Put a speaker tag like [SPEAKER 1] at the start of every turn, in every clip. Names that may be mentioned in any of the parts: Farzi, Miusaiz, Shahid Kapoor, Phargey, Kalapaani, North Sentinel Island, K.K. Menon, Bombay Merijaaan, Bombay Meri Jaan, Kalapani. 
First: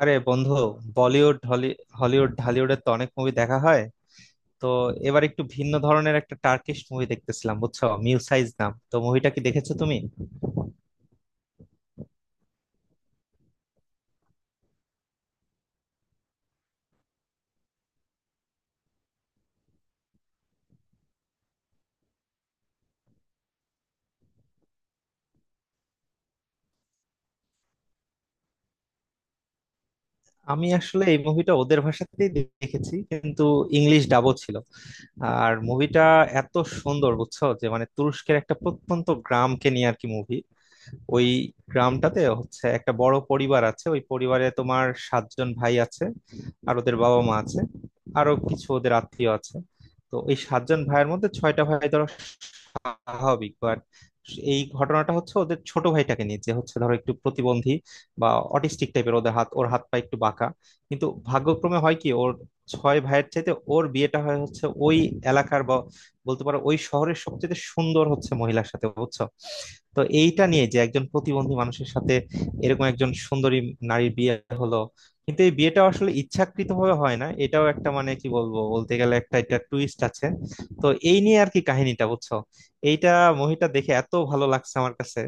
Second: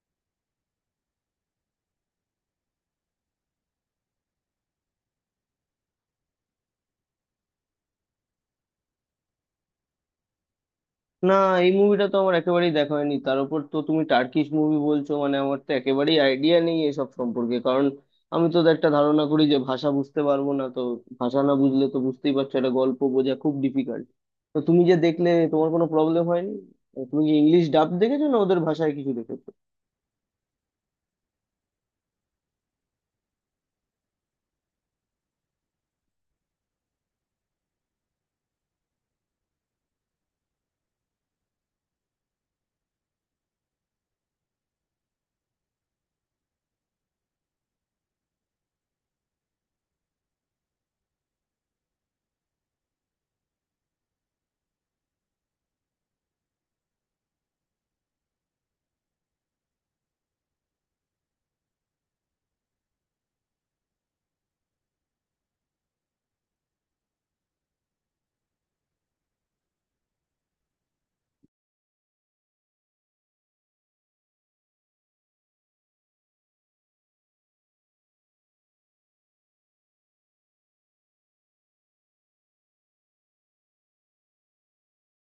[SPEAKER 1] আরে বন্ধু, বলিউড হলিউড ঢালিউডের তো অনেক মুভি দেখা হয়। তো এবার একটু ভিন্ন ধরনের একটা টার্কিশ মুভি দেখতেছিলাম, বুঝছো, মিউসাইজ নাম। তো মুভিটা কি দেখেছো তুমি?
[SPEAKER 2] না, এই মুভিটা তো আমার একেবারেই দেখা হয়নি। তার উপর তো তুমি টার্কিশ মুভি বলছো, মানে আমার তো একেবারেই আইডিয়া নেই এসব সম্পর্কে। কারণ আমি তো একটা ধারণা করি যে ভাষা বুঝতে পারবো না, তো ভাষা না বুঝলে তো বুঝতেই পারছো একটা গল্প বোঝা খুব ডিফিকাল্ট। তো তুমি যে দেখলে তোমার কোনো প্রবলেম হয়নি? তুমি কি ইংলিশ ডাব দেখেছো না ওদের ভাষায় কিছু দেখেছো?
[SPEAKER 1] আমি আসলে এই মুভিটা ওদের ভাষাতেই দেখেছি, কিন্তু ইংলিশ ডাবও ছিল। আর মুভিটা এত সুন্দর, বুঝছো, যে মানে তুরস্কের একটা প্রত্যন্ত গ্রামকে নিয়ে আর কি মুভি। ওই গ্রামটাতে হচ্ছে একটা বড় পরিবার আছে, ওই পরিবারে তোমার সাতজন ভাই আছে, আর ওদের বাবা মা আছে, আরো কিছু ওদের আত্মীয় আছে। তো এই সাতজন ভাইয়ের মধ্যে ছয়টা ভাই ধরো স্বাভাবিক, বাট এই ঘটনাটা হচ্ছে ওদের ছোট ভাইটাকে নিয়ে, যে হচ্ছে ধরো একটু প্রতিবন্ধী বা অটিস্টিক টাইপের, ওদের হাত ওর হাত পা একটু বাঁকা। কিন্তু ভাগ্যক্রমে হয় কি, ওর ছয় ভাইয়ের চাইতে ওর বিয়েটা হয় হচ্ছে ওই এলাকার বা বলতে পারো ওই শহরের সবচেয়ে সুন্দর হচ্ছে মহিলার সাথে, বুঝছো। তো এইটা নিয়ে যে একজন প্রতিবন্ধী মানুষের সাথে এরকম একজন সুন্দরী নারীর বিয়ে হলো, কিন্তু এই বিয়েটা আসলে ইচ্ছাকৃতভাবে হয় না, এটাও একটা, মানে কি বলবো, বলতে গেলে একটা এটা টুইস্ট আছে। তো এই নিয়ে আর কি কাহিনীটা বুঝছো। এইটা মুভিটা দেখে এত ভালো লাগছে আমার কাছে।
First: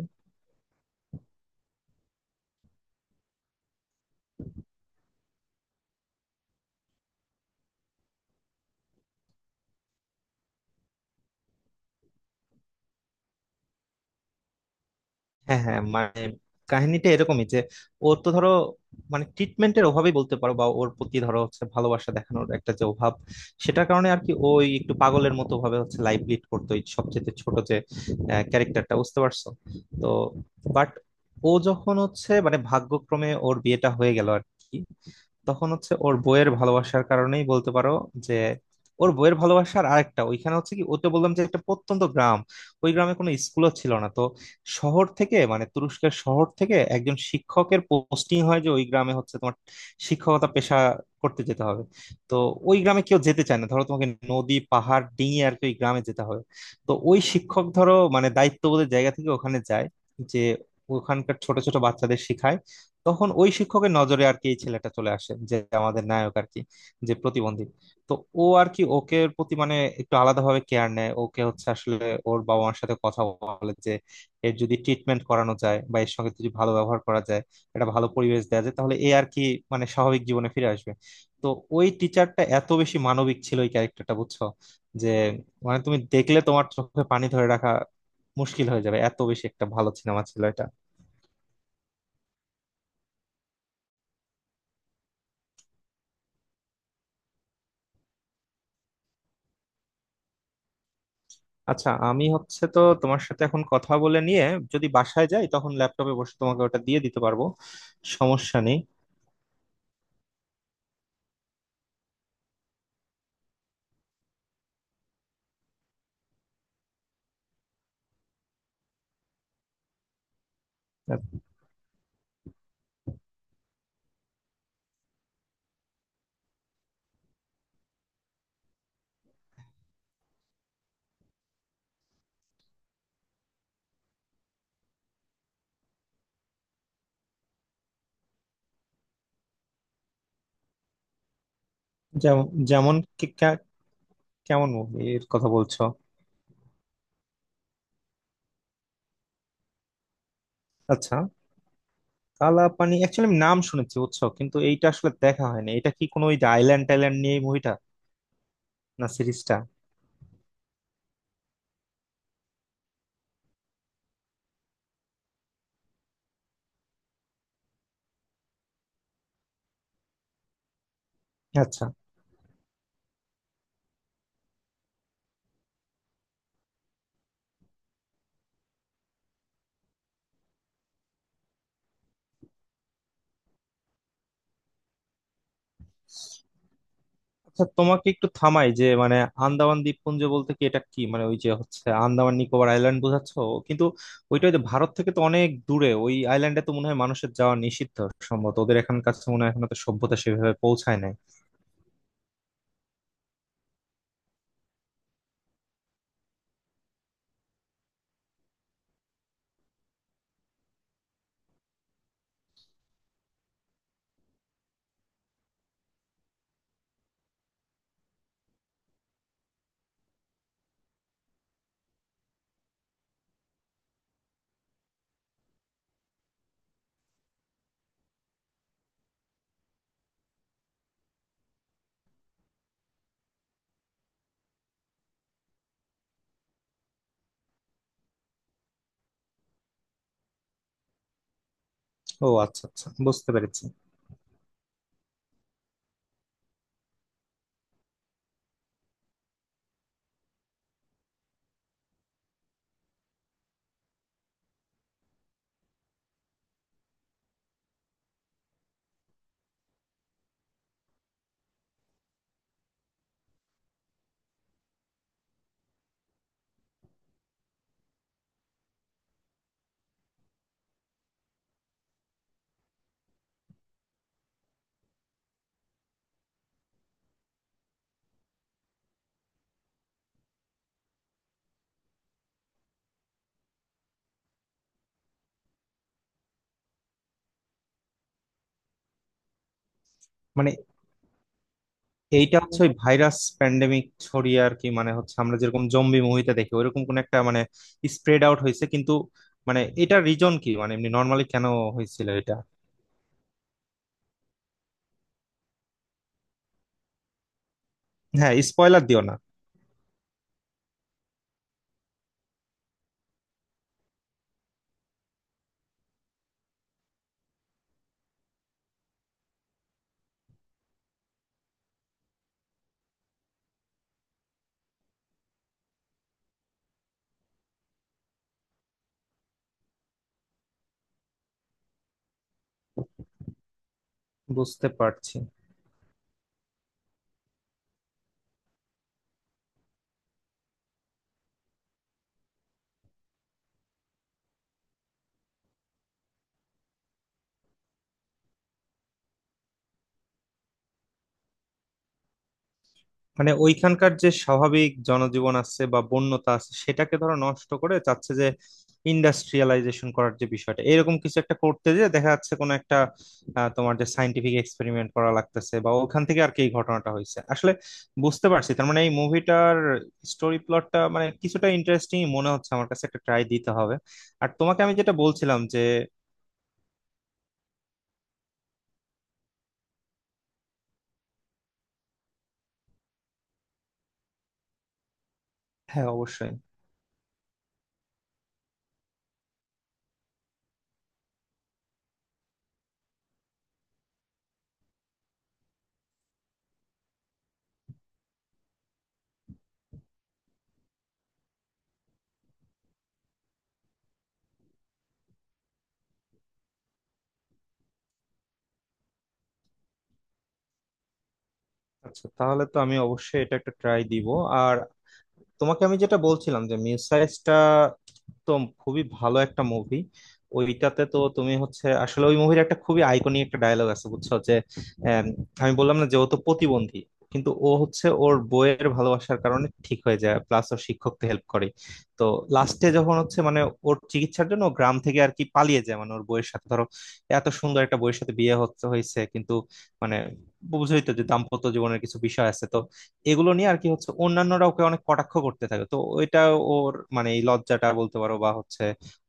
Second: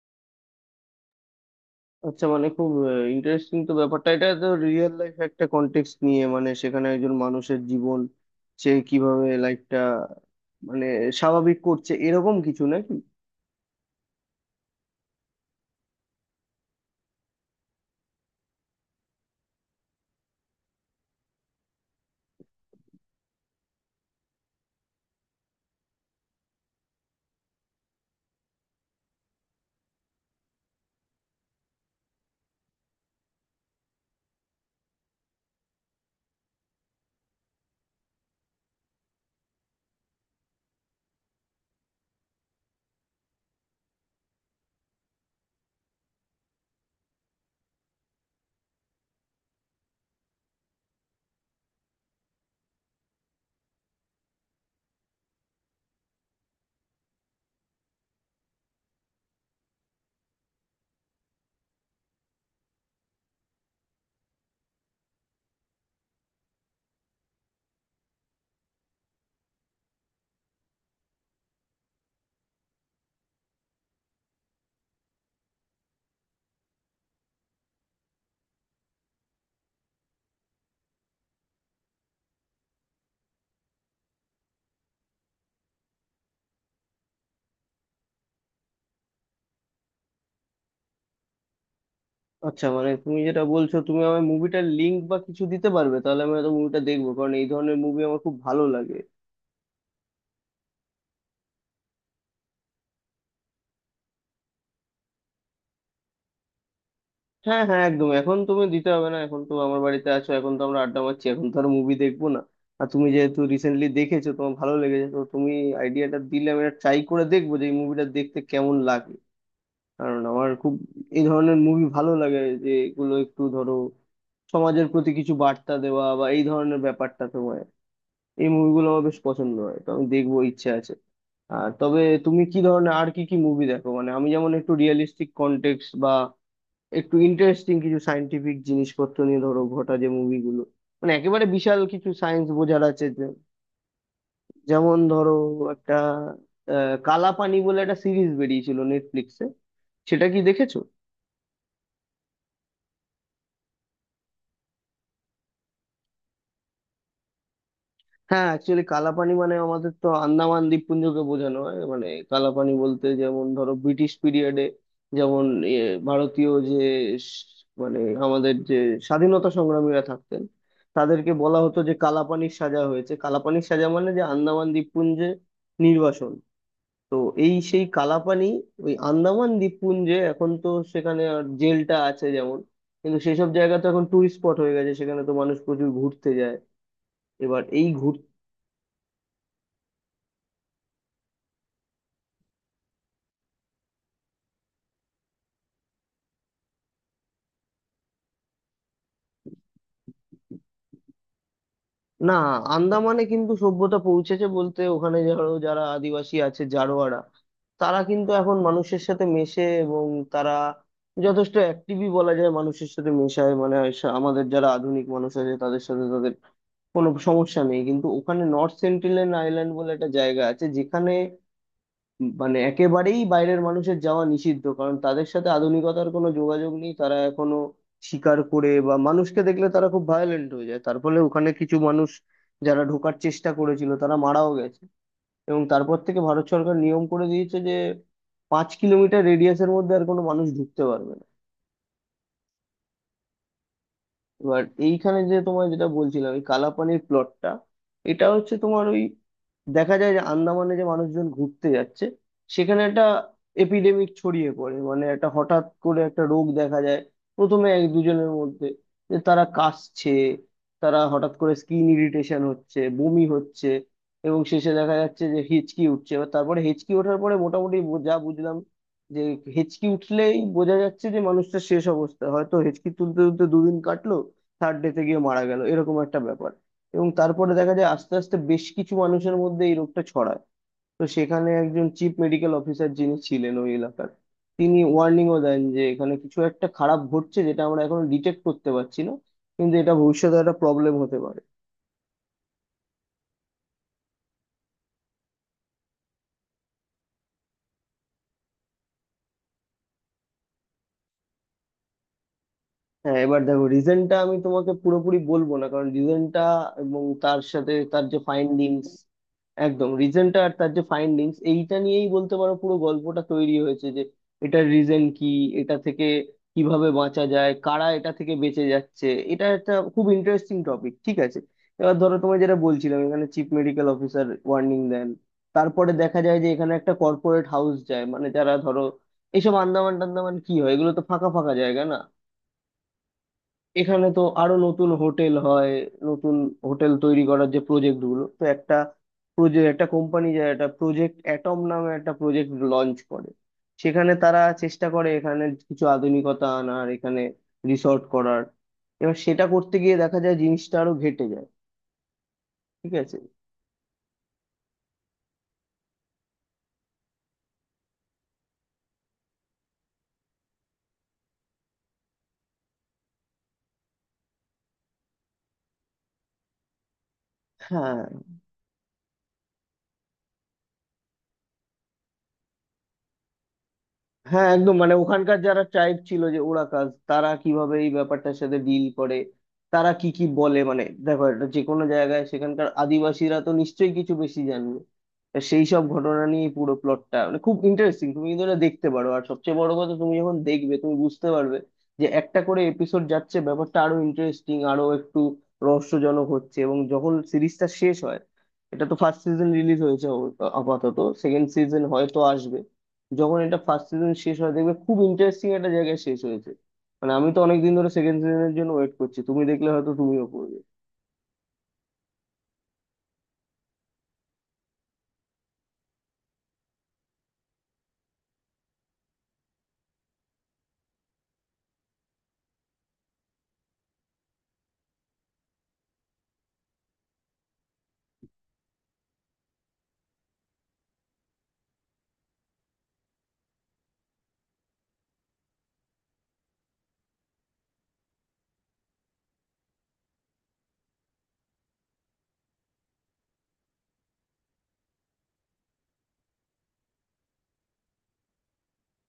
[SPEAKER 2] আচ্ছা, মানে খুব ইন্টারেস্টিং তো ব্যাপারটা। এটা তো রিয়েল লাইফ একটা কন্টেক্সট নিয়ে, মানে সেখানে একজন মানুষের জীবন সে কিভাবে লাইফটা মানে স্বাভাবিক করছে, এরকম কিছু নাকি?
[SPEAKER 1] হ্যাঁ হ্যাঁ, মানে কাহিনীটা এরকমই যে ওর তো ধরো মানে ট্রিটমেন্টের অভাবই বলতে পারো, বা ওর প্রতি ধরো হচ্ছে ভালোবাসা দেখানোর একটা যে অভাব, সেটার কারণে আর কি ওই একটু পাগলের মতো ভাবে হচ্ছে লাইফ লিড করতো ওই সবচেয়ে ছোট যে ক্যারেক্টারটা, বুঝতে পারছো। তো বাট ও যখন হচ্ছে মানে ভাগ্যক্রমে ওর বিয়েটা হয়ে গেল আর কি, তখন হচ্ছে ওর বইয়ের ভালোবাসার কারণেই বলতে পারো যে ওর বইয়ের ভালোবাসার আরেকটা ওইখানে হচ্ছে কি, ওতে বললাম যে একটা প্রত্যন্ত গ্রাম, ওই গ্রামে কোনো স্কুলও ছিল না। তো শহর থেকে মানে তুরস্কের শহর থেকে একজন শিক্ষকের পোস্টিং হয় যে ওই গ্রামে হচ্ছে তোমার শিক্ষকতা পেশা করতে যেতে হবে। তো ওই গ্রামে কেউ যেতে চায় না, ধরো তোমাকে নদী পাহাড় ডিঙিয়ে আর কি ওই গ্রামে যেতে হবে। তো ওই শিক্ষক ধরো মানে দায়িত্ববোধের জায়গা থেকে ওখানে যায়, যে ওখানকার ছোট ছোট বাচ্চাদের শেখায়। তখন ওই শিক্ষকের নজরে আর কি এই ছেলেটা চলে আসে, যে আমাদের নায়ক আর কি, যে প্রতিবন্ধী। তো ও আর কি ওকে প্রতি মানে একটু আলাদাভাবে কেয়ার নেয়, ওকে হচ্ছে আসলে ওর বাবা মার সাথে কথা বলে যে এর যদি ট্রিটমেন্ট করানো যায় বা এর সঙ্গে যদি ভালো ব্যবহার করা যায়, একটা ভালো পরিবেশ দেওয়া যায়, তাহলে এ আর কি মানে স্বাভাবিক জীবনে ফিরে আসবে। তো ওই টিচারটা এত বেশি মানবিক ছিল ওই ক্যারেক্টারটা, বুঝছো, যে মানে তুমি দেখলে তোমার চোখে পানি ধরে রাখা মুশকিল হয়ে যাবে, এত বেশি একটা ভালো সিনেমা ছিল এটা।
[SPEAKER 2] আচ্ছা, মানে তুমি যেটা বলছো, তুমি আমার মুভিটার লিঙ্ক বা কিছু দিতে পারবে? তাহলে আমি হয়তো মুভিটা দেখবো, কারণ এই ধরনের মুভি আমার খুব ভালো লাগে।
[SPEAKER 1] আচ্ছা, আমি হচ্ছে তো তোমার সাথে এখন কথা বলে নিয়ে যদি বাসায় যাই, তখন ল্যাপটপে বসে তোমাকে ওটা দিয়ে দিতে পারবো।
[SPEAKER 2] হ্যাঁ, হ্যাঁ, একদম। এখন
[SPEAKER 1] সমস্যা
[SPEAKER 2] তুমি
[SPEAKER 1] নেই।
[SPEAKER 2] দিতে হবে না, এখন তো আমার বাড়িতে আছো, এখন তো আমরা আড্ডা মারছি, এখন তো আর মুভি দেখবো না। আর তুমি যেহেতু রিসেন্টলি দেখেছো, তোমার ভালো লেগেছে, তো তুমি আইডিয়াটা দিলে আমি এটা ট্রাই করে দেখবো যে এই মুভিটা দেখতে কেমন লাগে। কারণ আমার খুব এই ধরনের মুভি ভালো লাগে, যে এগুলো একটু ধরো সমাজের প্রতি কিছু বার্তা দেওয়া বা এই ধরনের ব্যাপারটা, তোমার এই মুভিগুলো আমার বেশ পছন্দ হয়, তো আমি দেখবো ইচ্ছে আছে। আর তবে তুমি কি ধরনের আর কি কি মুভি দেখো? মানে আমি যেমন একটু রিয়েলিস্টিক কন্টেক্সট বা একটু ইন্টারেস্টিং কিছু সায়েন্টিফিক জিনিসপত্র নিয়ে ধরো ঘটা যে মুভিগুলো, মানে একেবারে বিশাল কিছু
[SPEAKER 1] যেমন
[SPEAKER 2] সায়েন্স বোঝার
[SPEAKER 1] যেমন
[SPEAKER 2] আছে
[SPEAKER 1] কেমন
[SPEAKER 2] যেমন
[SPEAKER 1] মুভির
[SPEAKER 2] ধরো
[SPEAKER 1] কথা বলছো?
[SPEAKER 2] একটা কালাপানি বলে একটা সিরিজ বেরিয়েছিল নেটফ্লিক্সে, সেটা কি দেখেছো?
[SPEAKER 1] আচ্ছা, কালাপানি অ্যাকচুয়ালি আমি নাম শুনেছি, বুঝছো, কিন্তু এইটা আসলে দেখা হয়নি। এটা কি কোনো ওই আইল্যান্ড টাইল্যান্ড নিয়ে মুভিটা?
[SPEAKER 2] হ্যাঁ, অ্যাকচুয়ালি
[SPEAKER 1] না,
[SPEAKER 2] কালাপানি মানে
[SPEAKER 1] সিরিজটা?
[SPEAKER 2] আমাদের তো আন্দামান দ্বীপপুঞ্জকে বোঝানো হয়। মানে কালাপানি বলতে যেমন ধরো ব্রিটিশ পিরিয়ডে, যেমন ইয়ে, ভারতীয় যে মানে আমাদের যে স্বাধীনতা সংগ্রামীরা থাকতেন, তাদেরকে বলা হতো
[SPEAKER 1] আচ্ছা
[SPEAKER 2] যে কালাপানির সাজা হয়েছে। কালাপানির সাজা মানে যে আন্দামান দ্বীপপুঞ্জে নির্বাসন। তো এই সেই কালাপানি, ওই আন্দামান দ্বীপপুঞ্জে। এখন তো সেখানে আর জেলটা আছে যেমন, কিন্তু সেসব জায়গা তো এখন টুরিস্ট স্পট হয়ে গেছে, সেখানে তো মানুষ প্রচুর ঘুরতে যায়। এবার
[SPEAKER 1] আচ্ছা,
[SPEAKER 2] এই
[SPEAKER 1] তোমাকে একটু থামাই যে মানে আন্দামান দ্বীপপুঞ্জ বলতে কি, এটা কি মানে ওই যে হচ্ছে আন্দামান নিকোবর আইল্যান্ড বোঝাচ্ছ? কিন্তু ওইটা ওই যে ভারত থেকে তো অনেক দূরে, ওই আইল্যান্ডে তো মনে হয় মানুষের যাওয়া নিষিদ্ধ সম্ভবত, ওদের এখানকার কাছে মনে হয় এখনো তো সভ্যতা সেভাবে পৌঁছায় নাই।
[SPEAKER 2] না, আন্দামানে কিন্তু সভ্যতা পৌঁছেছে। বলতে ওখানে ধরো যারা আদিবাসী আছে জারোয়ারা, তারা কিন্তু এখন মানুষের সাথে মেশে, এবং তারা যথেষ্ট অ্যাক্টিভই বলা যায়, মানুষের সাথে মেশায়। মানে আমাদের যারা আধুনিক মানুষ আছে তাদের সাথে তাদের কোনো সমস্যা নেই। কিন্তু ওখানে নর্থ সেন্টিনেল আইল্যান্ড বলে একটা জায়গা আছে, যেখানে মানে একেবারেই বাইরের মানুষের যাওয়া নিষিদ্ধ, কারণ তাদের সাথে আধুনিকতার কোনো যোগাযোগ নেই। তারা এখনো শিকার করে, বা মানুষকে দেখলে তারা খুব ভায়োলেন্ট হয়ে যায়, তার ফলে ওখানে কিছু মানুষ যারা ঢোকার চেষ্টা করেছিল তারা মারাও গেছে। এবং তারপর থেকে ভারত সরকার নিয়ম করে দিয়েছে যে 5 কিলোমিটার রেডিয়াসের মধ্যে আর কোনো মানুষ ঢুকতে পারবে না।
[SPEAKER 1] ও আচ্ছা আচ্ছা, বুঝতে পেরেছি।
[SPEAKER 2] এবার এইখানে যে তোমায় যেটা বলছিলাম এই কালাপানির প্লটটা, এটা হচ্ছে তোমার ওই, দেখা যায় যে আন্দামানে যে মানুষজন ঘুরতে যাচ্ছে সেখানে একটা এপিডেমিক ছড়িয়ে পড়ে। মানে একটা হঠাৎ করে একটা রোগ দেখা যায় প্রথমে এক দুজনের মধ্যে, যে তারা কাশছে, তারা হঠাৎ করে স্কিন ইরিটেশন হচ্ছে, বমি হচ্ছে, এবং শেষে দেখা যাচ্ছে যে হেঁচকি উঠছে। এবার তারপরে হেঁচকি ওঠার পরে মোটামুটি যা বুঝলাম, যে হেঁচকি উঠলেই বোঝা যাচ্ছে যে মানুষটা শেষ অবস্থা। হয়তো হেঁচকি তুলতে তুলতে দুদিন কাটলো, থার্ড ডেতে গিয়ে মারা গেল, এরকম একটা ব্যাপার। এবং তারপরে দেখা যায় আস্তে আস্তে বেশ কিছু মানুষের মধ্যে এই রোগটা ছড়ায়। তো সেখানে একজন চিফ মেডিকেল অফিসার যিনি ছিলেন ওই এলাকার, তিনি ওয়ার্নিংও দেন যে এখানে কিছু একটা খারাপ ঘটছে, যেটা আমরা এখনো ডিটেক্ট করতে পারছি না, কিন্তু এটা ভবিষ্যতে
[SPEAKER 1] মানে
[SPEAKER 2] একটা প্রবলেম হতে পারে।
[SPEAKER 1] এইটা হচ্ছে ওই ভাইরাস প্যান্ডেমিক ছড়িয়ে আর কি, মানে হচ্ছে আমরা যেরকম জম্বি মুভিতে দেখি ওইরকম কোন একটা মানে স্প্রেড আউট হয়েছে, কিন্তু মানে এটা রিজন কি, মানে এমনি নর্মালি কেন হয়েছিল এটা?
[SPEAKER 2] হ্যাঁ, এবার দেখো রিজনটা আমি তোমাকে পুরোপুরি বলবো না, কারণ রিজনটা এবং তার সাথে তার যে
[SPEAKER 1] হ্যাঁ, স্পয়লার
[SPEAKER 2] ফাইন্ডিংস,
[SPEAKER 1] দিও না।
[SPEAKER 2] একদম রিজনটা আর তার যে ফাইন্ডিংস এইটা নিয়েই বলতে পারো পুরো গল্পটা তৈরি হয়েছে, যে এটার রিজন কি, এটা থেকে কিভাবে বাঁচা যায়, কারা এটা থেকে বেঁচে যাচ্ছে। এটা একটা খুব ইন্টারেস্টিং টপিক, ঠিক আছে। এবার ধরো তোমায় যেটা বলছিলাম, এখানে চিফ মেডিকেল অফিসার ওয়ার্নিং দেন, তারপরে দেখা যায় যে এখানে একটা কর্পোরেট হাউস যায়, মানে যারা ধরো এইসব আন্দামান টান্দামান কি হয় এগুলো তো ফাঁকা ফাঁকা জায়গা না, এখানে তো আরো
[SPEAKER 1] বুঝতে
[SPEAKER 2] নতুন
[SPEAKER 1] পারছি,
[SPEAKER 2] হোটেল হয়, নতুন হোটেল তৈরি করার যে প্রজেক্ট গুলো। তো একটা প্রজেক্ট, একটা কোম্পানি যায়, একটা প্রজেক্ট অ্যাটম নামে একটা প্রজেক্ট লঞ্চ করে। সেখানে তারা চেষ্টা করে এখানে কিছু আধুনিকতা আনার, এখানে রিসর্ট করার। এবার সেটা করতে গিয়ে দেখা যায় জিনিসটা আরো ঘেটে যায়, ঠিক আছে।
[SPEAKER 1] মানে ওইখানকার যে স্বাভাবিক জনজীবন আছে বা বন্যতা আছে সেটাকে ধরো নষ্ট করে চাচ্ছে যে ইন্ডাস্ট্রিয়ালাইজেশন করার যে বিষয়টা, এরকম কিছু একটা করতে যে দেখা যাচ্ছে কোনো একটা, তোমার যে সাইন্টিফিক এক্সপেরিমেন্ট করা লাগতেছে বা ওখান থেকে আর কি এই ঘটনাটা হয়েছে আসলে।
[SPEAKER 2] হ্যাঁ,
[SPEAKER 1] বুঝতে পারছি, তার মানে এই মুভিটার স্টোরি প্লটটা মানে কিছুটা ইন্টারেস্টিং মনে হচ্ছে আমার কাছে, একটা ট্রাই দিতে হবে। আর
[SPEAKER 2] হ্যাঁ,
[SPEAKER 1] তোমাকে
[SPEAKER 2] একদম।
[SPEAKER 1] আমি যেটা
[SPEAKER 2] মানে ওখানকার
[SPEAKER 1] বলছিলাম যে
[SPEAKER 2] যারা ট্রাইব ছিল যে ওরাকাজ, তারা কিভাবে এই ব্যাপারটার সাথে ডিল করে, তারা কি কি বলে, মানে দেখো এটা যে কোনো জায়গায় সেখানকার আদিবাসীরা তো নিশ্চয়ই কিছু বেশি জানবে। তা সেই সব
[SPEAKER 1] হ্যাঁ
[SPEAKER 2] ঘটনা
[SPEAKER 1] অবশ্যই।
[SPEAKER 2] নিয়ে এই পুরো প্লটটা মানে খুব ইন্টারেস্টিং, তুমি কিন্তু এটা দেখতে পারো। আর সবচেয়ে বড় কথা, তুমি যখন দেখবে তুমি বুঝতে পারবে যে একটা করে এপিসোড যাচ্ছে ব্যাপারটা আরো ইন্টারেস্টিং, আরো একটু রহস্যজনক হচ্ছে। এবং যখন সিরিজটা শেষ হয়, এটা তো ফার্স্ট সিজন রিলিজ হয়েছে আপাতত, সেকেন্ড সিজন হয়তো আসবে। যখন এটা ফার্স্ট সিজন শেষ হয় দেখবে খুব ইন্টারেস্টিং একটা জায়গায় শেষ হয়েছে। মানে আমি তো অনেকদিন ধরে সেকেন্ড সিজনের জন্য ওয়েট করছি, তুমি দেখলে হয়তো তুমিও পড়বে।
[SPEAKER 1] আচ্ছা, তাহলে তো আমি অবশ্যই এটা একটা ট্রাই দিব। আর তোমাকে আমি যেটা বলছিলাম যে মিউসাইজটা তো খুবই ভালো একটা মুভি। ওইটাতে তো তুমি হচ্ছে আসলে ওই মুভির একটা খুবই আইকনিক একটা ডায়লগ আছে, বুঝছো, যে আম, আমি বললাম না যে ও তো প্রতিবন্ধী, কিন্তু ও হচ্ছে ওর বইয়ের ভালোবাসার কারণে ঠিক হয়ে যায় প্লাস ও শিক্ষককে হেল্প করে। তো লাস্টে যখন হচ্ছে মানে ওর চিকিৎসার জন্য ও গ্রাম থেকে আর কি পালিয়ে যায়, মানে ওর বইয়ের সাথে ধরো এত সুন্দর একটা বইয়ের সাথে বিয়ে হচ্ছে হয়েছে, কিন্তু মানে বুঝই তো যে দাম্পত্য জীবনের কিছু বিষয় আছে। তো এগুলো নিয়ে আর কি হচ্ছে অন্যান্যরা ওকে অনেক কটাক্ষ করতে থাকে। তো এটা ওর মানে এই লজ্জাটা বলতে পারো বা হচ্ছে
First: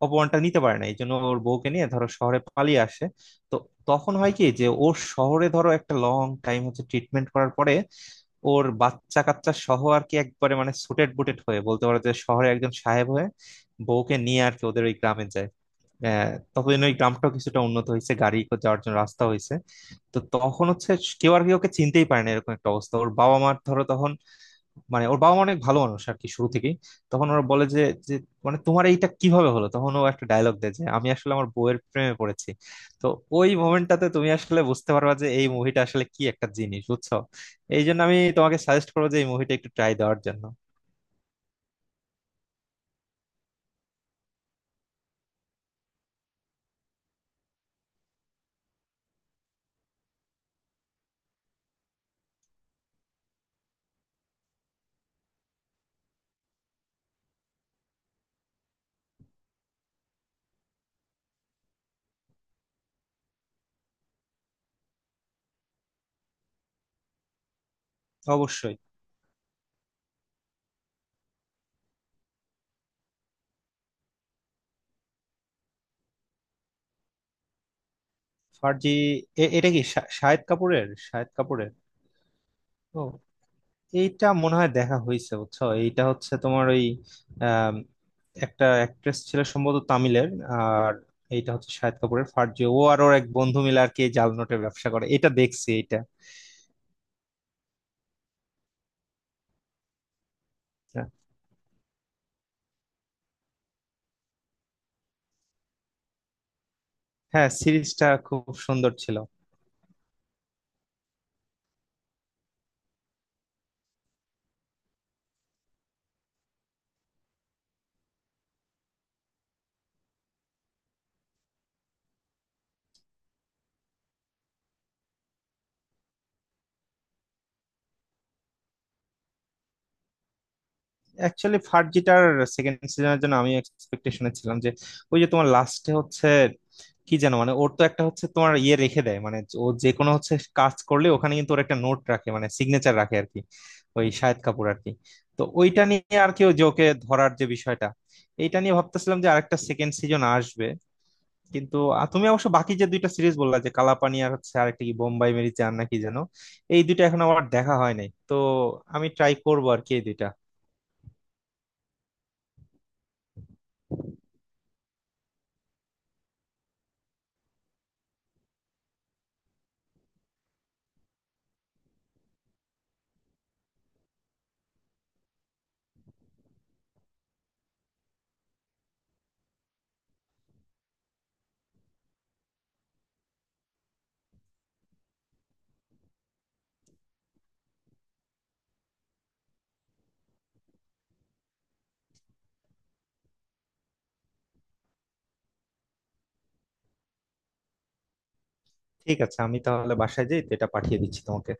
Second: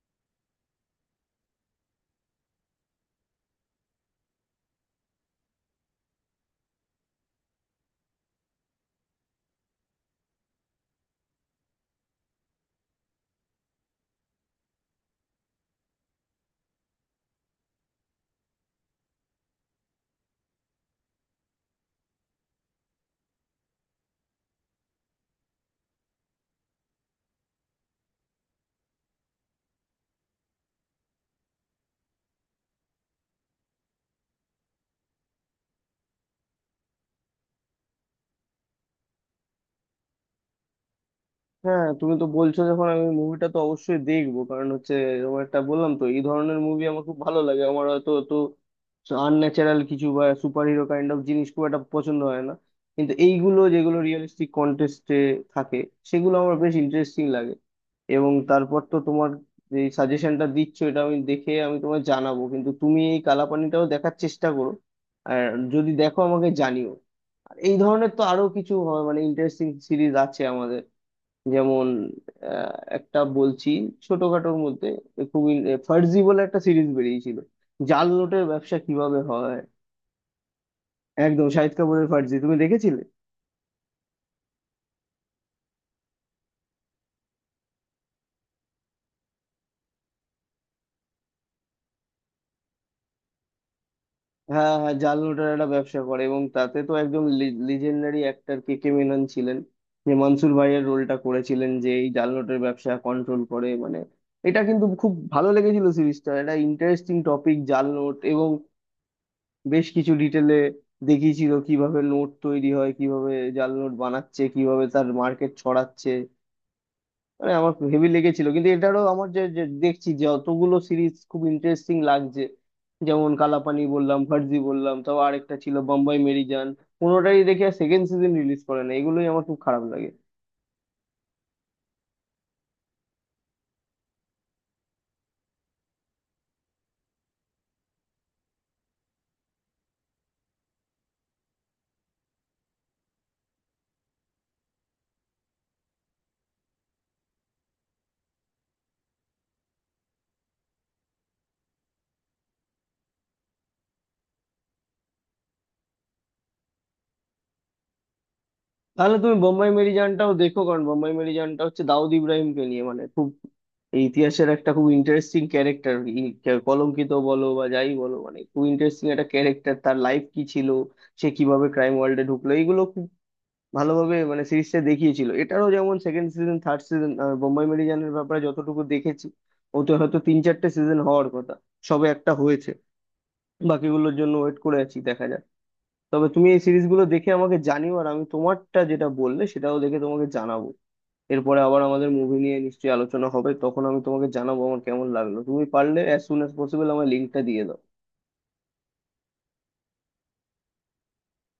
[SPEAKER 1] অপমানটা নিতে পারে না, এই জন্য ওর বউকে নিয়ে ধরো শহরে পালিয়ে আসে। তো তখন হয় কি যে ওর শহরে ধরো একটা লং টাইম হচ্ছে ট্রিটমেন্ট করার পরে ওর বাচ্চা কাচ্চা সহ আর কি একবারে মানে সুটেড বুটেড হয়ে বলতে পারো যে শহরে একজন সাহেব হয়ে বউকে নিয়ে আর কি ওদের ওই গ্রামে যায়। ততদিন ওই গ্রামটাও কিছুটা উন্নত হয়েছে, গাড়ি যাওয়ার জন্য রাস্তা হয়েছে। তো তখন হচ্ছে কেউ আর কি ওকে চিনতেই পারে না, এরকম একটা অবস্থা। ওর বাবা মার ধরো তখন, মানে ওর বাবা মা অনেক ভালো মানুষ আর কি শুরু থেকেই, তখন ওরা বলে যে, যে মানে তোমার এইটা কিভাবে হলো, তখন ও একটা ডায়লগ দেয় যে আমি আসলে আমার বউয়ের প্রেমে পড়েছি। তো ওই মোমেন্টটাতে তুমি আসলে বুঝতে পারবা যে এই মুভিটা আসলে কি একটা জিনিস, বুঝছো। এই জন্য আমি তোমাকে সাজেস্ট করবো যে এই মুভিটা একটু ট্রাই দেওয়ার জন্য।
[SPEAKER 2] হ্যাঁ, তুমি তো বলছো যখন, আমি মুভিটা তো অবশ্যই দেখবো, কারণ হচ্ছে এরকম একটা, বললাম তো এই ধরনের মুভি আমার খুব ভালো লাগে। আমার হয়তো তো আনন্যাচারাল কিছু বা সুপার হিরো কাইন্ড অফ জিনিস খুব একটা পছন্দ হয় না, কিন্তু এইগুলো যেগুলো রিয়েলিস্টিক কন্টেস্টে থাকে সেগুলো আমার বেশ ইন্টারেস্টিং লাগে। এবং তারপর তো তোমার যে সাজেশনটা দিচ্ছ এটা আমি দেখে আমি তোমায় জানাবো, কিন্তু তুমি এই কালাপানিটাও দেখার চেষ্টা করো আর যদি দেখো আমাকে জানিও। আর এই ধরনের তো আরো কিছু
[SPEAKER 1] অবশ্যই।
[SPEAKER 2] হয় মানে ইন্টারেস্টিং সিরিজ আছে, যেমন একটা বলছি, ছোটখাটোর মধ্যে খুবই, ফার্জি বলে একটা সিরিজ বেরিয়েছিল, জাল নোটের ব্যবসা
[SPEAKER 1] ফার্জি?
[SPEAKER 2] কিভাবে হয়।
[SPEAKER 1] এটা কি শাহিদ কাপুরের শাহিদ
[SPEAKER 2] একদম,
[SPEAKER 1] কাপুরের
[SPEAKER 2] শাহিদ কাপুরের ফার্জি তুমি দেখেছিলে।
[SPEAKER 1] এইটা মনে হয় দেখা হয়েছে, বুঝছো, এইটা হচ্ছে তোমার ওই আম, একটা অ্যাক্ট্রেস ছিল সম্ভবত তামিলের। আর এইটা হচ্ছে শাহিদ কাপুরের ফার্জি, ও আর ওর এক বন্ধু মিলে আর কি এই জাল নোটের
[SPEAKER 2] হ্যাঁ,
[SPEAKER 1] ব্যবসা
[SPEAKER 2] হ্যাঁ,
[SPEAKER 1] করে।
[SPEAKER 2] জাল
[SPEAKER 1] এটা
[SPEAKER 2] নোটের একটা
[SPEAKER 1] দেখছি এটা।
[SPEAKER 2] ব্যবসা করে, এবং তাতে তো একদম লিজেন্ডারি অ্যাক্টর কে কে মেনন ছিলেন, যে মনসুর ভাইয়ের রোলটা করেছিলেন, যে এই জাল নোটের ব্যবসা কন্ট্রোল করে। মানে এটা কিন্তু খুব ভালো লেগেছিল সিরিজটা, এটা ইন্টারেস্টিং
[SPEAKER 1] হ্যাঁ
[SPEAKER 2] টপিক জাল
[SPEAKER 1] সিরিজটা
[SPEAKER 2] নোট।
[SPEAKER 1] খুব
[SPEAKER 2] এবং
[SPEAKER 1] সুন্দর ছিল।
[SPEAKER 2] বেশ কিছু ডিটেলে দেখিয়েছিল কিভাবে নোট তৈরি হয়, কিভাবে জাল নোট বানাচ্ছে, কিভাবে তার মার্কেট ছড়াচ্ছে, মানে আমার হেভি লেগেছিল। কিন্তু এটারও আমার যে, যে দেখছি যে অতগুলো সিরিজ খুব ইন্টারেস্টিং লাগছে, যেমন কালাপানি বললাম, ফার্জি বললাম, তাও আরেকটা ছিল বম্বাই মেরিজান, কোনোটাই দেখে সেকেন্ড সিজন রিলিজ করে না, এগুলোই আমার খুব খারাপ লাগে।
[SPEAKER 1] অ্যাকচুয়ালি ফার্জিটার সেকেন্ড সিজনের জন্য আমি এক্সপেকটেশনে ছিলাম যে ওই যে তোমার লাস্টে হচ্ছে কি যেন, মানে ওর তো একটা হচ্ছে তোমার ইয়ে রেখে দেয়, মানে ও যে কোনো হচ্ছে কাজ করলে ওখানে কিন্তু ওর একটা নোট রাখে, মানে সিগনেচার রাখে আর কি, ওই শাহিদ কাপুর আর কি। তো ওইটা নিয়ে আর কি ওই যে ওকে ধরার যে বিষয়টা, এইটা নিয়ে ভাবতেছিলাম যে আরেকটা সেকেন্ড সিজন আসবে। কিন্তু তুমি অবশ্য বাকি যে দুইটা সিরিজ বললা যে কালাপানি আর হচ্ছে আরেকটা কি বোম্বাই মেরি জান নাকি যেন, এই দুইটা এখন আমার দেখা হয় নাই। তো আমি
[SPEAKER 2] তাহলে
[SPEAKER 1] ট্রাই
[SPEAKER 2] তুমি
[SPEAKER 1] করবো
[SPEAKER 2] বোম্বাই
[SPEAKER 1] আর কি এই দুইটা।
[SPEAKER 2] মেরিজানটাও দেখো, কারণ বোম্বাই মেরিজানটা হচ্ছে দাউদ ইব্রাহিমকে নিয়ে, মানে খুব এই ইতিহাসের একটা খুব ইন্টারেস্টিং ক্যারেক্টার, কলঙ্কিত বলো বা যাই বলো, মানে খুব ইন্টারেস্টিং একটা ক্যারেক্টার, তার লাইফ কি ছিল, সে কিভাবে ক্রাইম ওয়ার্ল্ডে ঢুকলো, এইগুলো খুব ভালোভাবে মানে সিরিজটা দেখিয়েছিল। এটারও যেমন second season, third season, Bombay মেরিজানের ব্যাপারে যতটুকু দেখেছি ওতে হয়তো তিন চারটে সিজন হওয়ার কথা, সবে একটা হয়েছে, বাকিগুলোর জন্য ওয়েট করে আছি, দেখা যাক। তবে তুমি এই সিরিজগুলো দেখে আমাকে জানিও আর আমি তোমারটা যেটা বললে সেটাও দেখে তোমাকে জানাবো। এরপরে আবার আমাদের মুভি নিয়ে নিশ্চয়ই আলোচনা হবে, তখন আমি তোমাকে জানাবো আমার কেমন লাগলো। তুমি পারলে অ্যাজ সুন অ্যাজ পসিবল আমার লিঙ্কটা দিয়ে দাও।
[SPEAKER 1] ঠিক আছে, আমি তাহলে বাসায় যাই, তো এটা পাঠিয়ে দিচ্ছি তোমাকে।